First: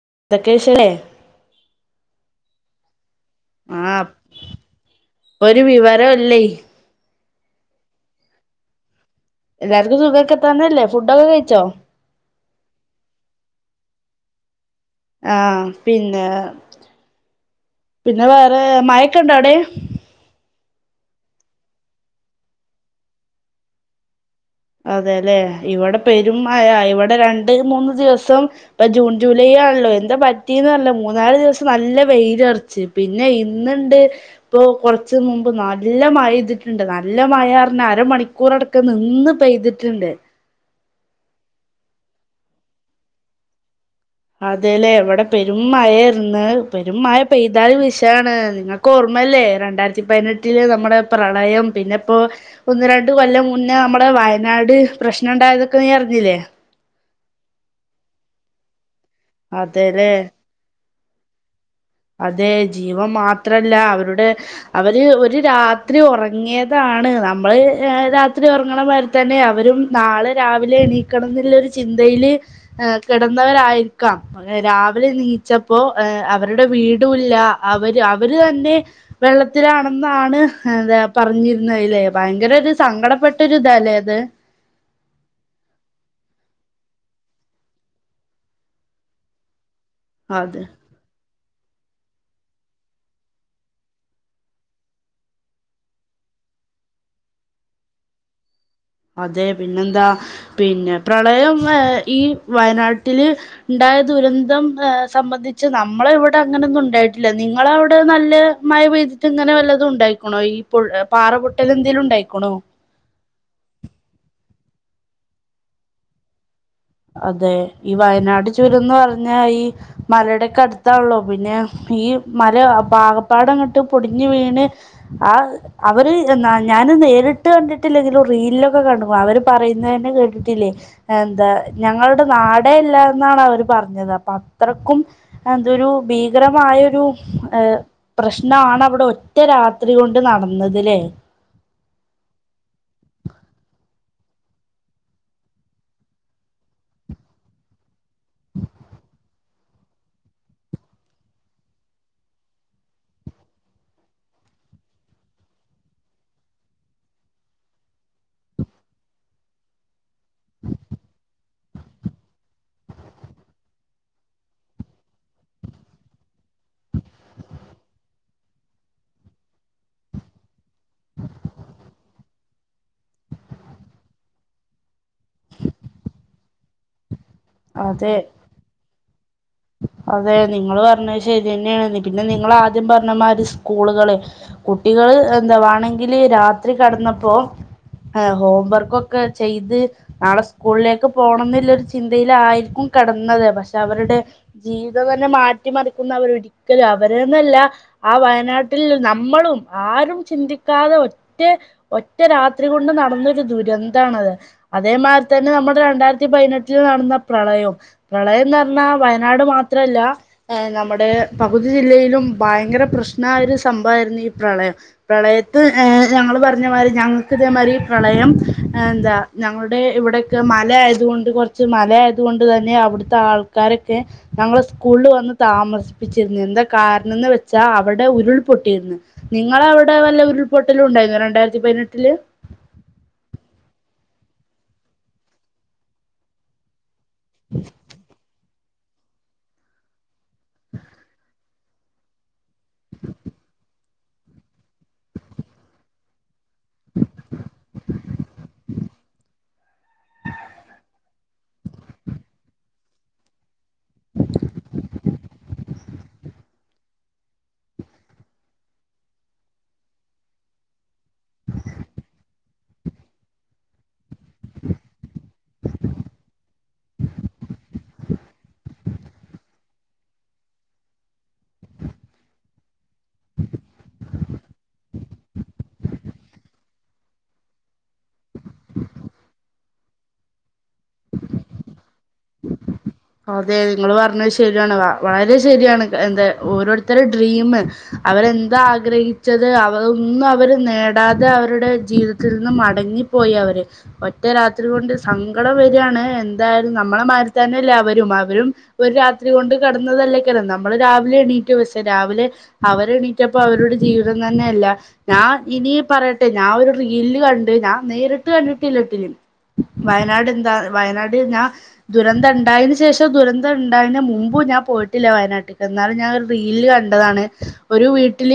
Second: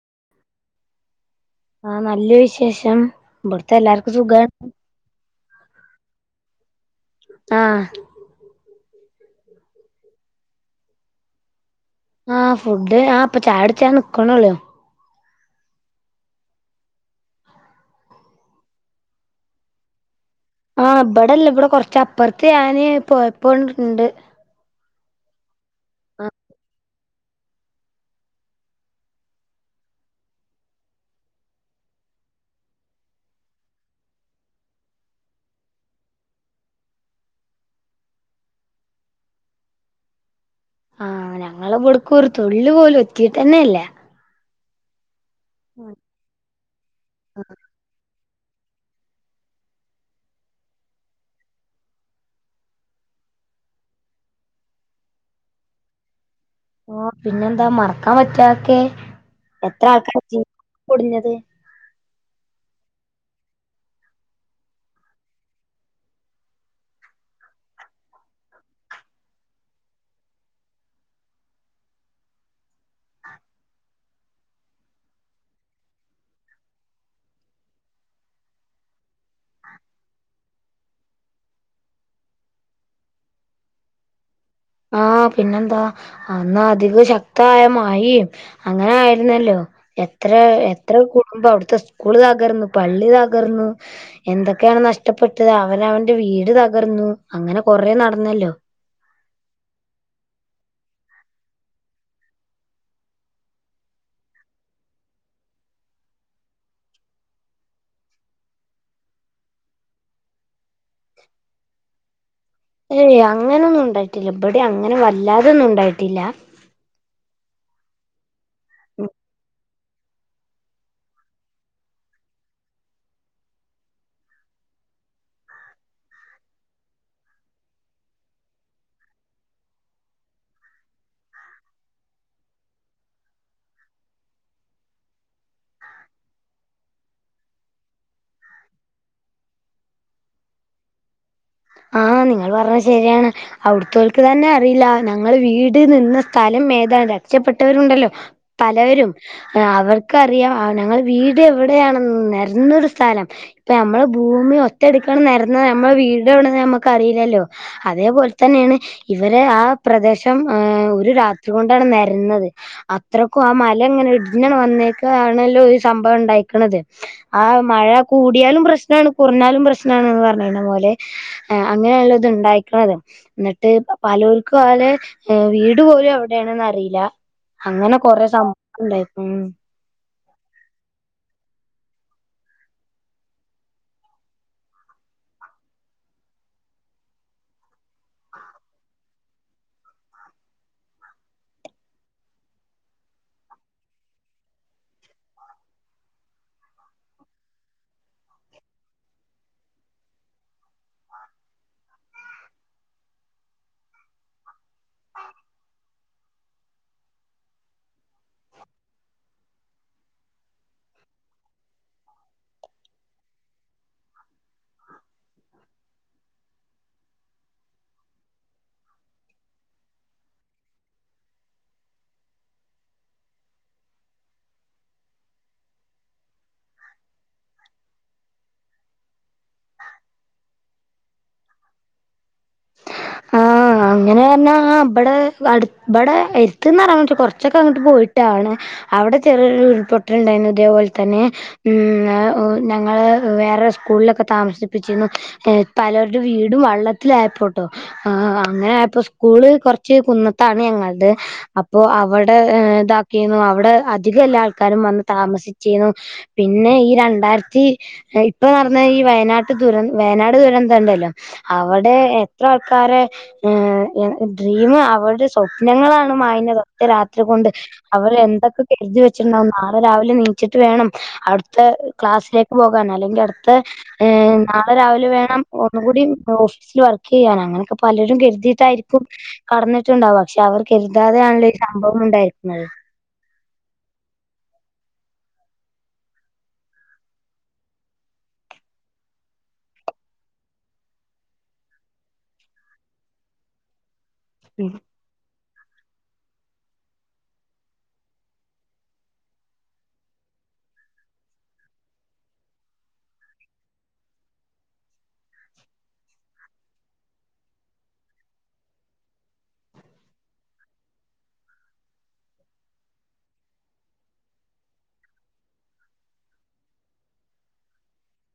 [unintelligible] ആ നല്ല വിശേഷം ഇവിടുത്തെ ആഹ് എല്ലാർക്കും സുഖാണ്. ഇപ്പൊ ഒരു വിവരം ഇല്ലേ ആ എല്ലാർക്കും സുഖോക്കെ ത്തന്നല്ലേ ഫുഡൊക്കെ കഴിച്ചോ. ആ ഫുഡ് ആ പ്പൊ ചായുടിച്ചാൻ നിക്ക്ണൊള്ളൂ ആ പിന്നെ പിന്നെ വേറെ മഴൊക്കെണ്ടോ അവടേം ആ ഇപടെല്ല ഇവിടെ കൊറച്ചപ്പറത്ത് ഞാന് പോയപ്പോ ണ്ട്. അതെ ല്ലെ ഇവിടെ പെരും മഴാ ഇവ രണ്ട് മൂന്ന് ദിവസം ഇപ്പൊ ജൂൺ ജൂലൈ ആണല്ലോ എന്താ പറ്റി ന്നറില്ല മൂന്നാല് ദിവസം നല്ല വെയിലറച്ച് പിന്നെ ഇന്ന് ണ്ട് ഇപ്പൊ കൊർച്ച് മുമ്പ് നല്ല മഴെയ്തിട്ട് ണ്ട് നല്ല. നല്ല മഴറിഞ്ഞ അരമണിക്കൂറടക്കം നിന്ന് പെയ്തിട്ട്ണ്ട്. ആ ഞങ്ങളെബ്ട്ക്കൊരു തുള്ളി പോലും എത്തീട്ടെന്നെ ല്ല. അതെലെ വിടെ പെരും മഴേന്ന് പെരും മഴ പെയ്താലും വി ണ് അൻക്കോർമ്മല്ലേ രണ്ടായിരത്തി പതിനെട്ടില് നമ്മുടെ പ്രളയം പിന്നെ ഇപ്പോ ഒന്ന് രണ്ട് രണ്ട് കൊല്ലം മുന്നേ നമ്മുടെ വയനാട് പ്രശ്നം ഉണ്ടായതൊക്കെ നീ അറിഞ്ഞില്ലേ. ഓ പിന്നെന്താ മറക്കാൻ പറ്റൊ അഒക്കെ അതെ എത്രാക്കാ ജീവൻ പൊടിഞ്ഞത്. അതെ ജീവം മാത്രല്ല അവരുടെ അവര് ഒരു രാത്രി ഒറങ്ങിയതാ നമ്മള് രാത്രി ഉറങ്ങണമാരിത്തെന്നെ അവരും നാളെ രാവിലെ നീക്കണംന്ന്ള്ളൊരു ചിന്ത യില് കെടന്നവരായിരിക്കാം അങ്ങനെ രാവിലെ നീച്ചപ്പോ അവരുടെ വീടുല്ല അവര് അവര് തന്നെ വെള്ളത്തിലാണെന്നാണ് അതാ പറഞ്ഞിരുന്നത് ല്ലേ ഭയങ്കര ഒരു സങ്കടപ്പെട്ടൊരുത ല്ലേ അത് ആ പിന്നെന്താ അന്ന് അധികം ശക്തായ മഴിം അങ്ങനെ ആയിരുന്നല്ലോ. എത്ര അത് എത്ര കൂടുമ്പം അവിടുത്തെ. സ്കൂള് തകർന്നു പള്ളി തകർന്നു എന്തൊക്കെയാണ് നഷ്ടപ്പെട്ടത് അവനവന്റെ വീട് തകർന്നു. അങ്ങനെ കൊറേ നടന്നല്ലോ. അതെ പിന്നെന്താ പിന്നെ പ്രളയം ഏ ഈ വയനാട്ടില് ണ്ടായ ദുരന്തം സംബന്ധിച്ച് നമ്മളിവിടെ അങ്ങനൊന്നും ണ്ടായിട്ടില്ല നിങ്ങളവിടെ നല്ല മഴ പെയ് ഇങ്ങനെ വല്ലതും ഉണ്ടായിക്കുണോ ഈ പാറ പാറപൊട്ടലെന്തെങ്കിലും ണ്ടായിക്കുണോ ഏയ് അങ്ങനൊന്നും ണ്ടായിട്ടില്ല ഇവടീം അങ്ങനെ വല്ലാതൊന്നും ണ്ടായിട്ടില്ല. അതെ ഈ വയനാട് ചുരംന്ന് പറഞ്ഞാ ഈ മലേടൊക്കെ അടുത്താള്ളൊ പിന്നെ ഈ മല പാകപ്പാടങ്ങട്ട് പൊടിഞ് വീണ് ആ അവര് ഞാന് നേരിട്ട് കണ്ടിട്ടില്ലെങ്കിലും റീലൊക്കെ കണ്ടുക്കുണു അവര് പറ് യ്ന്നെ ന്നെ കേട്ടിട്ടില്ലേ എന്താ. ഞങ്ങളുടെ നാടേ ഇല്ലാന്നാണ് അവര് പറഞ്ഞത് അപ്പൊ അത്രയ്ക്കും എന്തൊരു ഭീകരമാ ആയ ഒരു ഏ പ്രശ്നാവിടെ ഒറ്റ രാത്ര്യോണ്ട് നടന്നത് ലെ ആ നിങ്ങൾ പറഞ്ഞത് ശെരിയാണ് അവിട്ത്തോൽ. എനിക്ക് തന്നെ അറിയില്ല ഞങ്ങൾ വീട് നിന്ന സ്ഥലം മേതാനം രക്ഷപ്പെട്ടവരുണ്ടല്ലോ. പലവരും അവർക്കറിയാം ഞങ്ങൾ വീട് എവിടെയാണ നിരഞ്ഞൊരു സ്ഥലം ഇപ്പ നമ്മള ഭൂമി. ഒറ്റ [unintelligible] നിരന്ന നമ്മുടെ വീട്. [unintelligible] നറില്ലല്ലോ അതേപോലെ തന്നെയാണ് ഇവര് ആ പ്രദേശം ഒരു രാത്രി കൊണ്ടാണ്അതു നരന്നത് അത്രക്കും ആ മലങ്ങനെ ഇടിഞ്ഞ് വന്നേക്കാം ആണല്ലോ ഈസംഭവം. ണ്ടുന്നത് ആ മഴ കൂടിയാലും പ്രശ്നമാണ് കുറഞ്ഞാലും പ്രശ്നണ് [unintelligible] ആ അങ്ങനെയള്ളത് ഉണ്ടായി എന്നിട്ട് പലൂർക്കും പോലെ വീട് പോലും എവിടെയാണന്ന് അറിയില്ല അങ്ങനെ അതെ കൊറെ സംഭവ ഇണ്ടായി അതെ നിങ്ങള് പറഞ്ഞ ശരി തന്നെയാണ് പിന്നെ നിങ്ങ ആദ്യം പറഞ്ഞമാരി സ്കൂളുകള് കുട്ടി കുട്ടികള് എന്താവാേണെങ്കില് രാത്രി കടന്നപ്പോ ആഹ ഹോം വർക്കൊക്കെ ചെയ്ത് നാളെ സ്കൂളിലേക്ക് പോണം എന്നുള്ളരു ചിന്തയില ആയിരിക്കും കടന്നതെ പക്ഷെ അവരുടെ ജീവിതം തന്നെ മാറ്റിമറിക്കുന്നവർ ഒരിക്കലും അവരന്നല്ല ആ വയനാട്ടിൽ നമ്മള ആരും ചിന്തിക്കാതെ ഒറ്റ ഒറ്റ രാത്രി കൊണ്ട് നടന്നൊരു ദുരന്തണത് അതേമാതിരി തന്നെ നമ്മുടെ രണ്ടായിരത്തി പതിനെട്ടിൽ നടന്ന പ്രളയവും പ്രളയംന്ന് പറഞ്ഞാൽ വയനാട് മാത്രല്ല നമ്മുടെ പകുതി ജില്ലയിലും ഭയങ്കര പ്രശ്ന ഒരു സംഭവമായിരുന്നു ഈ പ്രളയം പ്രളയത്ത് ഞങ്ങൾ പറഞ്ഞ മാതി ഞങ്ങൾക്ക് ഇതേതിരി പ്രളയം എന്താ ഞങ്ങളുടെ ഇവിടെൊക്കെ മല ആയതുക കൊണ്ട് കുറച്ച് മല ആയത കൊണ്ട് തന്നെ അവിടുത്തെ ആൾക്കാരെ ഞങ്ങൾ സ്കൂളിൽ വന്ന് താമസിപ്പിച്ചിരരുന്നു എന്താ കാരണംന്ന് വെച്ചാൽ അവിടെ ഉരുൾപൊട്ടിയിരുന്നു നിങ്ങള അവിടെ വല്ല ഉരുൾപൊട്ടല ഉണ്ടായിരുന്നു രണ്ടായിരത്തി പതിനെട്ടില് ആഹ അങ്ങനെ പറഞ്ഞാ ഇവിടെ അ ഇടെ [unintelligible] കൊറച്ചൊക്കെ അങ്ങോട്ട് പോയിട്ടാണ് അവിടെ ചെറിയൊരുൾപൊട്ടലുണ്ടായിരുന്നു ഇതേപോലെ തന്നെ [unintelligible] ഞങ്ങളൾ വേറെ സ്കൂളിലൊക്കെ താമസിപ്പിച്ചിരുന്നു പലരുടെ വീടും വള്ളത്തില ട്ട അങ്ങനെപ്പോ സ്കൂള് കുറച്ച് കുന്നത്താണ് ഞങ്ങളുടെ അപ്പോ അവിടെ ഇതാക്കിന്നു അവിടെ അധികം എല്ലാ ആൾക്കാരും വന്ന് താമസിച്ചിുന്നു പിന്നെ ഈ രണ്ടായിരത്തി ഇപ്പൊ നടന്ന ഈ വയനാട്ട ദുര വയനാട് ദുരന്ത [unintelligible] [unintelligible] അവിടെ എത്ര ആൾക്കാരാടെ ഡ്രീം [unintelligible] സ്വപ്നങ്ങളാണ് മായഞ്ഞത് ഒറ്റ രാത്രി കൊണ്ട് അവർ എന്തൊക്കെ കരുതി വെച്ചിണ്ടാവുന്ന രാവിലെ നീച്ചിട്ട് വേണം അടുത്ത ക്ലാസ്സിലേക്ക് പോകാൻ അല്ലെങ്കിൽ അടുത്ത നാളെ രാവിലെ വേണം ഒന്ന കൂടി ഓഫീസിൽ വർ ചെയ്യൻ അങ്ങനെയൊക്കെ പലരും കരുതിയിട്ടായിരിക്കും കടന്നിട്ടുണ്ടാവും പക്ഷെ അവർ കരുതാതെയാണല്ലോ സംഭവം ഉണ്ടായിരിക്കുന്നത് അതെ നിങ്ങള് പറഞ്ഞത് ശരിയാണ വാ വളരെ ശരിയാണ് എന്താ ഓരോരുത്തരു ഡ്രീം അവരെന്താ ആഗ്രഹിച്ചത് അവർ ഒന്നും അവര് നേടാതെ അവരുടെ ജീവിതത്തിൽ നിന്ന മടങ്ങിപ്പോയി അവര് ഒറ്റേ രാത്രി ഉം കൊണ്ട് സങ്കടം വരയാണ് എന്തായരുന്നു നമ്മളെ മാത്തന്നല്ലേ അവരും അവരും ഒരു രാത്രി കൊണ്ട് കടന്നതല്ലേക്കല്ല നമ്മള് രാവിലെ എണീറ്റ് [unintelligible] രാവിലെ അവരെ എണീറ്റപ്പ അവരുടെ ജീവിതം തന്നെയ അല്ല ഞാൻ ഇന പറയട്ടെ ഞാൻ ഒരു റീൽ കണ്ട് ഞാൻ നേരിട്ട് കണ്ടിട്ടില്ലട്ടിലും വയനാട് എന്താ വയനാട് ഞാൻ ദുരന്തം ഉണ്ടായതിനന് ശേഷം ദുരന്തം ഉണ്ടായന് മുമ്പ് ഞാൻ പോയിട്ടില്ല വയനാട്ടക്ക് എന്നാാല ഞാൻ റീൽ [unintelligible] ഒരു വീട്ടിൽ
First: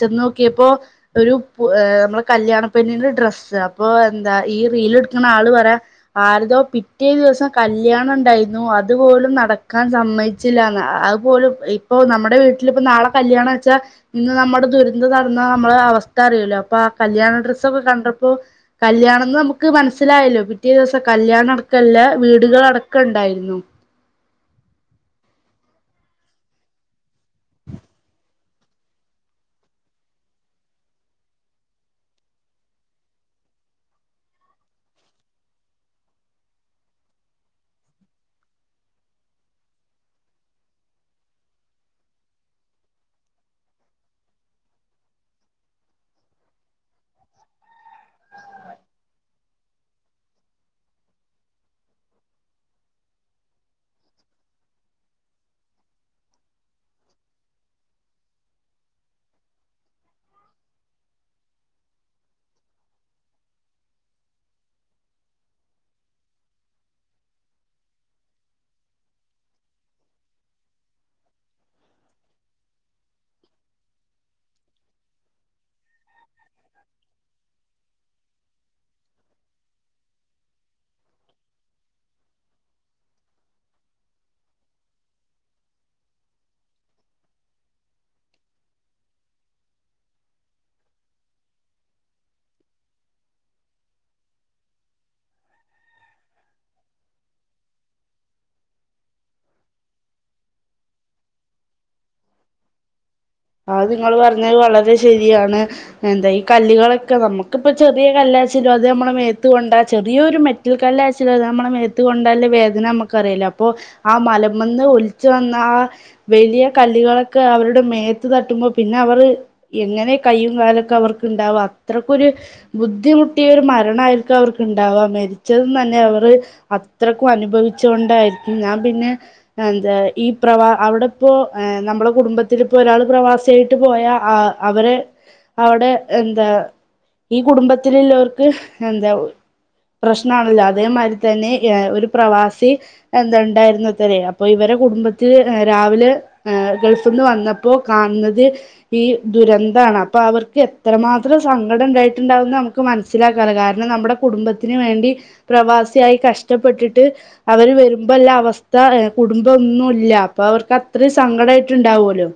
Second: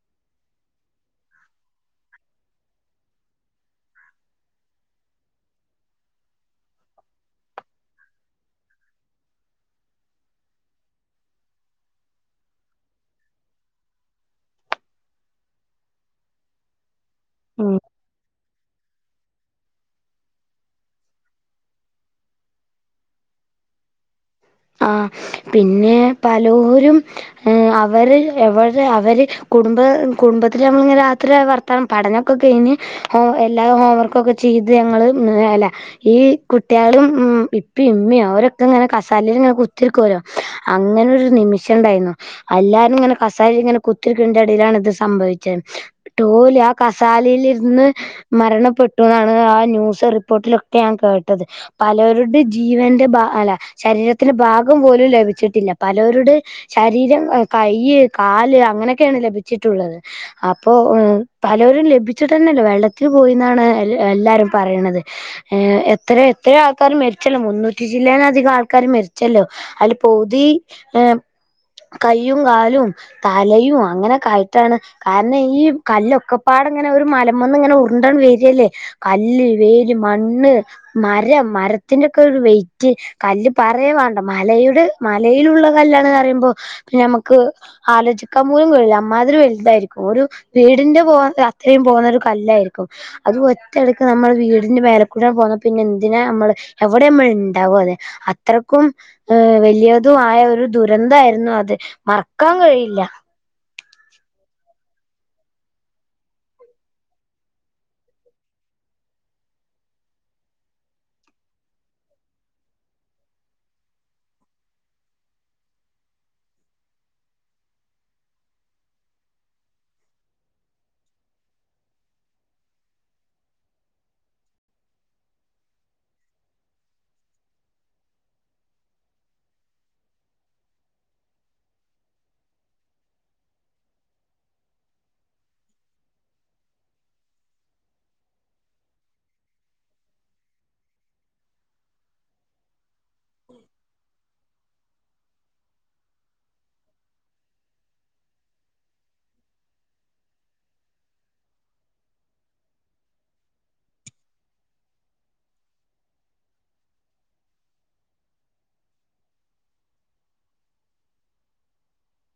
ചെന്ന് നോക്കിയപ്പോ ഒരു നമ്മ കല്യാണപെണ്ണ് ഡ്രസ്സ്‌ അപ്പൊ എന്ത ഈ റീൽ എടുക്കാന ആൾ പറയ ആരാടയോ പിറ്റദിവസം [unintelligible] കല്യാണം ഉണ്ടയിരുന്ന അതുപോലും നടക്കാൻ സമ്മതിച്ചില്ലാന്ന് അതു പോലും ഇപ്പൊ നമ്മുടെ വീട്ട നാളെ കല്യാണം വെച്ചാൽ ഇന്ന് നമ്മുടെ ദുരന്തം നടന്ന നമ്മള അവസ്ഥ അറിയല്ലോ അപ്പൊ കല്യാണ ഉം ഡ്രസ്സൊക്കെ കണ്ടപ്പോ കല്യാണ ന്ന് നമുക്ക് മനസ്സിലായല്ലോ പിറ്റേ ദിവസം കല്യാണം അടക്കംല്ല വീടുകളടക്കം ഉണ്ടായിരുന്നു ആ പിന്നെ പലരും ഏ അവര് എവിടെ അവര് കുടുംബ കുടുംബത്തില്ൽ നമ്മളി രാത്രി വർത്താനം പഠനൊക്കെ കഴിഞ്ഞ് എല്ലാം ഹോംവർക്കൊക്കെ ചെയ ഇത് ഞങ്ങള് അല്ല ഈ കുട്ടികളും ഉം ഇപ്പ ഇമ്മ അവരൊക്കെ ഇങ്ങനെ കങ്ങനെ കുത്തിരിക്കല്ലോ അങ്ങനെ നിമിഷം ഉണ്ടായിരുന്നു എല്ലാരും ഇങ്ങനെ കസ ഇങ്ങനെ ടയിലാണ് ഇത് സംഭവിച്ചത് ടോലി ആ കസാലയിലിരുന്ന് മരണപ്പെട്ടു ആ ന്യൂസ് റിപ്പോർട്ടിലൊക്കെ ഞാൻ കേട്ടത് പലവരുടെ ജീവന്റെ ഭ അല്ല ശരീരത്തിന് ഭാഗം പോലും ലഭിച്ചിട്ടില്ല പലവരട് ശരീരം കൈ കാല് അങ്ങനെയൊക്കെയാണ് ലഭിച്ചിട്ടുള്ളത് അപ്പോ പലരും ലഭിച്ചിട്ട തന്നെല്ലോ വെള്ളത്തിൽ പോയിന്നാണ് എല്ലാവാരും പറയണത് ഏ എത്ര എത്ര ആൾക്കർ മരിച്ചല്ലോ മുന്നൂറ്റി ചില്ലുവാനം അധികം ആൾക്കാ ക്ക മരിച്ചല്ലോ അതി പതി ഏ കയയും കാലും തലയും അങ്ങനെയൊക്കെ ആയിട്ടാണ് കാരണം ഈ കല്ലൊക്കെപ്പാ ങ്ങനെ ഒരു മലമന്ന് ഇങ്ങനെ ഉരുണ്ടൻ വരില്ലേ കല്ല് വേല് മണ്ണ് മരം മരത്തിൻ്റെ ഒക്കെ ഒരു വേറ്റ് [unintelligible] പറയ വണ്ട മലയുടെ മലയിലുള്ള കല്ലണ പറയുമ്പോ നമ്മക്ക് ആലോചിക്കാൻ അമ്മാതിരി വലുതായിരിക്കും ഒരു വീടിന്റെ പോ അത്രയും പോകുന്ന ഒരു കല്ലായിരിക്കും അത് അടക്ക് നമ്മൾ വീടിന്റെ മേലക്കൂട പോകന്ന പിന്നെ എന്തിനാ നമ്മള് എവിടെ നമ്മൾ ഉണ്ടാകും അതെ അത്രയ്ക്കും ഏ വലിയതു ആമായ ഒരു ദുരന്തമായിരുന്നു അത് മറക്കാൻ കഴിയില്ല ആ നിങ്ങള് പറഞ്ഞത് വളരെ ശരിയാണ് എന്താ ഈ കല്ലുകളൊക്കെ നമ്മുക്കിപ്പൊ ചെറിയ കല് ച്ച അത് നമ്മൾ മേത്തുക കൊണ്ടാ ചെറിയൊരു മെറ്റൽ കല് ആച്ചാല അ നമ്മള മത്ത് കൊണ്ടാലല്ല വേദന നമുക്ക അറിയില്ല അപ്പൊ ആ മലമന്ന് ഒലിച്ചു വന്ന ആ വലിയ കല്ലികളൊക്കെ അവരുടെ മേ തട്ടുമ്പോ പിന്നെ അവർ എങ്ങനെ കയും കാലൊക്കെ അവർക്ക് ഉണ്ടാവും അത്രക്കരു ബുദ്ധി കുട്ടിയ ഒരു മരണായിരിക്കും അവർക്ക്ണ്ടാവുക മരിച്ചത തന്നെ അവർ അത്രയ്ക്കും അനുഭവിച്ചുകൊണ്ട് ഞാൻ പിന്നൊ ഈ പ്രവാ അവിടെപ്പോ നമ്മളെ കുടുംബത്തി ഇപ്പോ ഒരാൾ പ്രവാസിയായിട്ട് പോയാ ആ അവര് അവിടെ എന്താ ഈ കുടുംബത്തിലുള്ളവർക്ക് എന്താ പ്രശ്നമാണല്ലോ അതേമാതിരി തന്നെ ഒരു പ്രവാസി എന്തണ്ടായിരുന്നത്രേ അപ്പൊ ഇവരെ എ കുടുംബത്തിൽ രാവിലെ് ഗൾഫിൽ നിന്ന് വന്നപ്പോ കാണുന്നത് ഈ ദുരന്തമാണ് അപ്പൊ അവർക്ക് എത്രമാത്രം സങ്കടം ഉണ്ടായിട്ടുണ്ടാവുന്ന നമുക്ക് മനസിലാക്ക കാര നമ്മ കുടുംബത്തിന് വേണ്ട പ്രവാസായി കഷ്ടപ്പെട്ടിട്ട് അവ വരുമ്പോ എല്ല അവസ്ഥ കുടുംബം ഒന്നുമ ഇല്ല അപ്പൊ അവർക്ക് അത്രയും സങ്കടമായിട്ട്ണ്ടാവല്ലോ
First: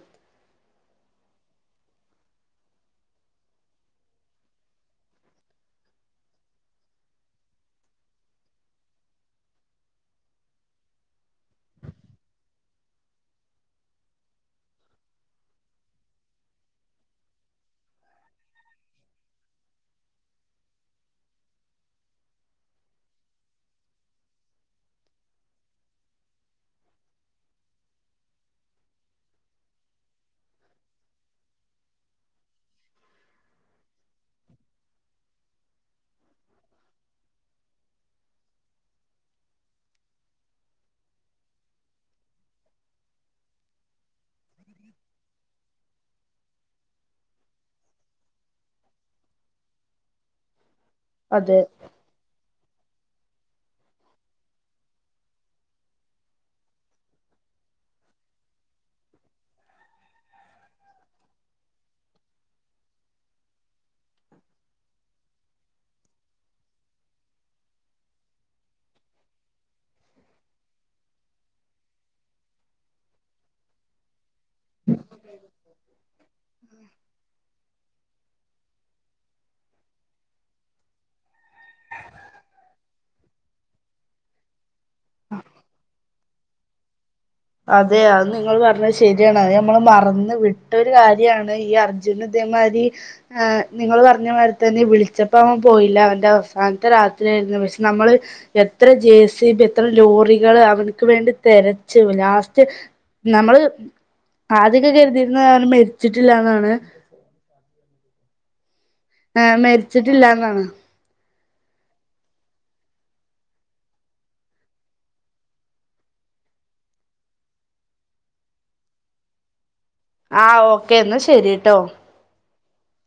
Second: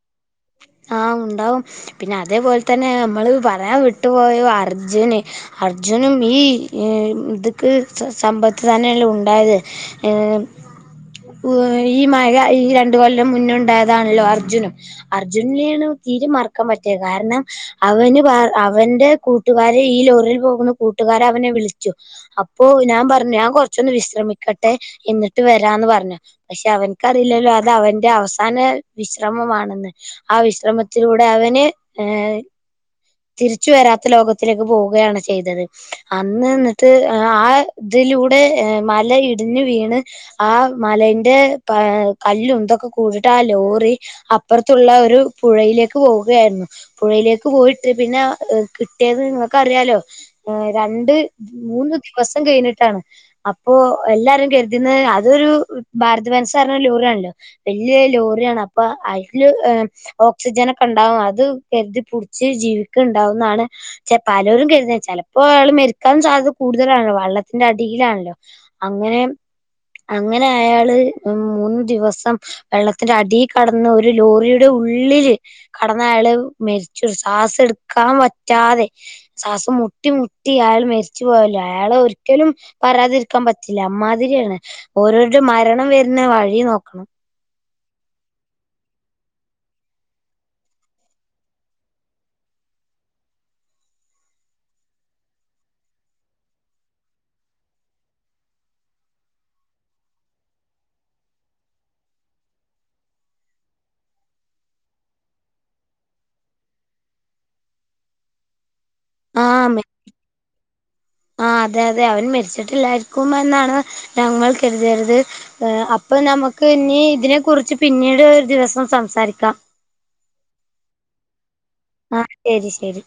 ആ ഉണ്ടാവും പിന്നെ അതേപോലെ തന്നെ നമ്മള് പറയാൻ വിട്ടുപോയ അർജുന് അർജുനും ഈ ഇതക്ക് സമ്പത്ത് തന്നെയല്ലേ ഉണ്ടായത് [inaudible] ഈ മഴ ഈ രണ്ട കൊല്ലം മുന്നുണ്ടായതാണല്ലോ അർജുനും അർജുനനെയാണ് തീരെ മറക്കാൻ പറ്റിയത് കാരണം അവന് അവന്റെ കൂട്ടുകാരെൽ ചോറിൽ പോകുന്ന കൂട്ടുകാര അവനെ വിളിച്ചു അപ്പൊ ഞാൻ പറഞ്ഞു ഞാൻ കൊറച്ചൊന്ന് വിശ്രമിക്കട്ടെ എന്നിട്ട് വരാന്ന് പറഞ്ഞു പക്ഷെ അവനക്ക്റില്ലല്ലോ അത് അവന്റെ അവസാന വിശ്രമമാണെന്ന് ആ വിശ്രമത്തിലൂടെ അവന് ഏ തിരിച്ച വരാത്ത ലോകത്തിലേക്ക് പോവുകയാണ് ചെയ്തത് അന്ന് നി എന്നിട്ട് ആ ഇ ഇതിലൂടെ മലയിടിഞ്ഞു വീണ് ആ മലന്റെ കല്ലല് എന്തൊക്കെ കൂടിട്ട് ആ ലോറി അപ്പറ ത്തുള്ള ഒരു പുഴയിലേക്ക് പോവുകയായിരുന്നു പുഴയിലേക്ക് പോയിട്ട് പിന്നെ കിട്ടിയത് നിങ്ങൾക്ക് അറിയാലോ രണ്ട് അതെ മൂന്ന് ദിവസം കഴിഞ്ഞ [unintelligible] അപ്പോ എല്ലാരും കരുതുന്നത് അതൊരു ഭാരത വനസ ലൂറ ആണല്ലോ വല ലോറിയാണ് അപ്പൊ ഓക്സിജന ഒക്കെ ഉണ്ടാവും അത് കരുതിപ്പടിച്ച് ജീവിക്കണ്ടാവുന്നാണ് പലരും കരുത ചിലപ്പോയാള് മെരുക്കാനും സാധ്യത കൂടുതലാണല്ലോ വെള്ളത്തിന്റെ അടിയിലാണല്ലോ അങ്ങനെ അങ്ങനെ അയാള് മൂന്ന് ദിവസം വെള്ളത്തിന്റെ അടി കടന്ന് ഒരു ലോറിയുടെ ഉള്ളില് കടന്ന ആള് മരിച്ച സവാസ എടു ക്കാൻ പറ്റാതെ ശ്വാസം മുട്ടി മുട്ടി അയാൾ മരിച്ചു പോയല്ലോ അയാൾ ഒരിക്കലും വരാതിരിക്കാൻ പറ്റില്ല അമാതിരിയാണ് ഓരോരുടെ മരണം വരുന്ന വഴി നോക്കണം അതെ അത് നിങ്ങൾ പറഞ്ഞത് ശരിയാണ് അ നമ്മൾ മറന്ന് വിട്ടൊരു കാര്യമാണ് ഈ അർജുനദ്ദേ മാരി നിങ്ങള് പറഞ്ഞ മാരി തന്നെ വിളിച്ചപ്പോ അവൻ പോയില്ല അവന്റെ അവസാനത്തെ രാത്രിയാ പക്ഷെ നമ്മള് എത്ര ജെ സി ബി എത്ര ലോറികൾ അവനക്ക് വേണ്ടി തെരച്ച് [unintelligible] ലാസ്റ്റ് നമ്മള് ആദ്യൊക്കെ കരുതിരുന്ന അവന് മരിച്ചിട്ടില്ലന്നാണ് ആ മരിച്ചിട്ടില്ലാ ന്നാണ് ആ അതെ അതെ അവൻ മരിച്ചിട്ടില്ലായിരിക്കും എന്നാണ് ഞങ്ങൾ കരുതരുത് അപ്പ നമുക്ക് ഇനി ഇതിനെ കുറിച്ച് പിന്നീട് ഒരു ദിവസം സംസാരിക്കാം ആഹ് ഓക്കെ എന്നാ ശരി ആ ശരി ശരി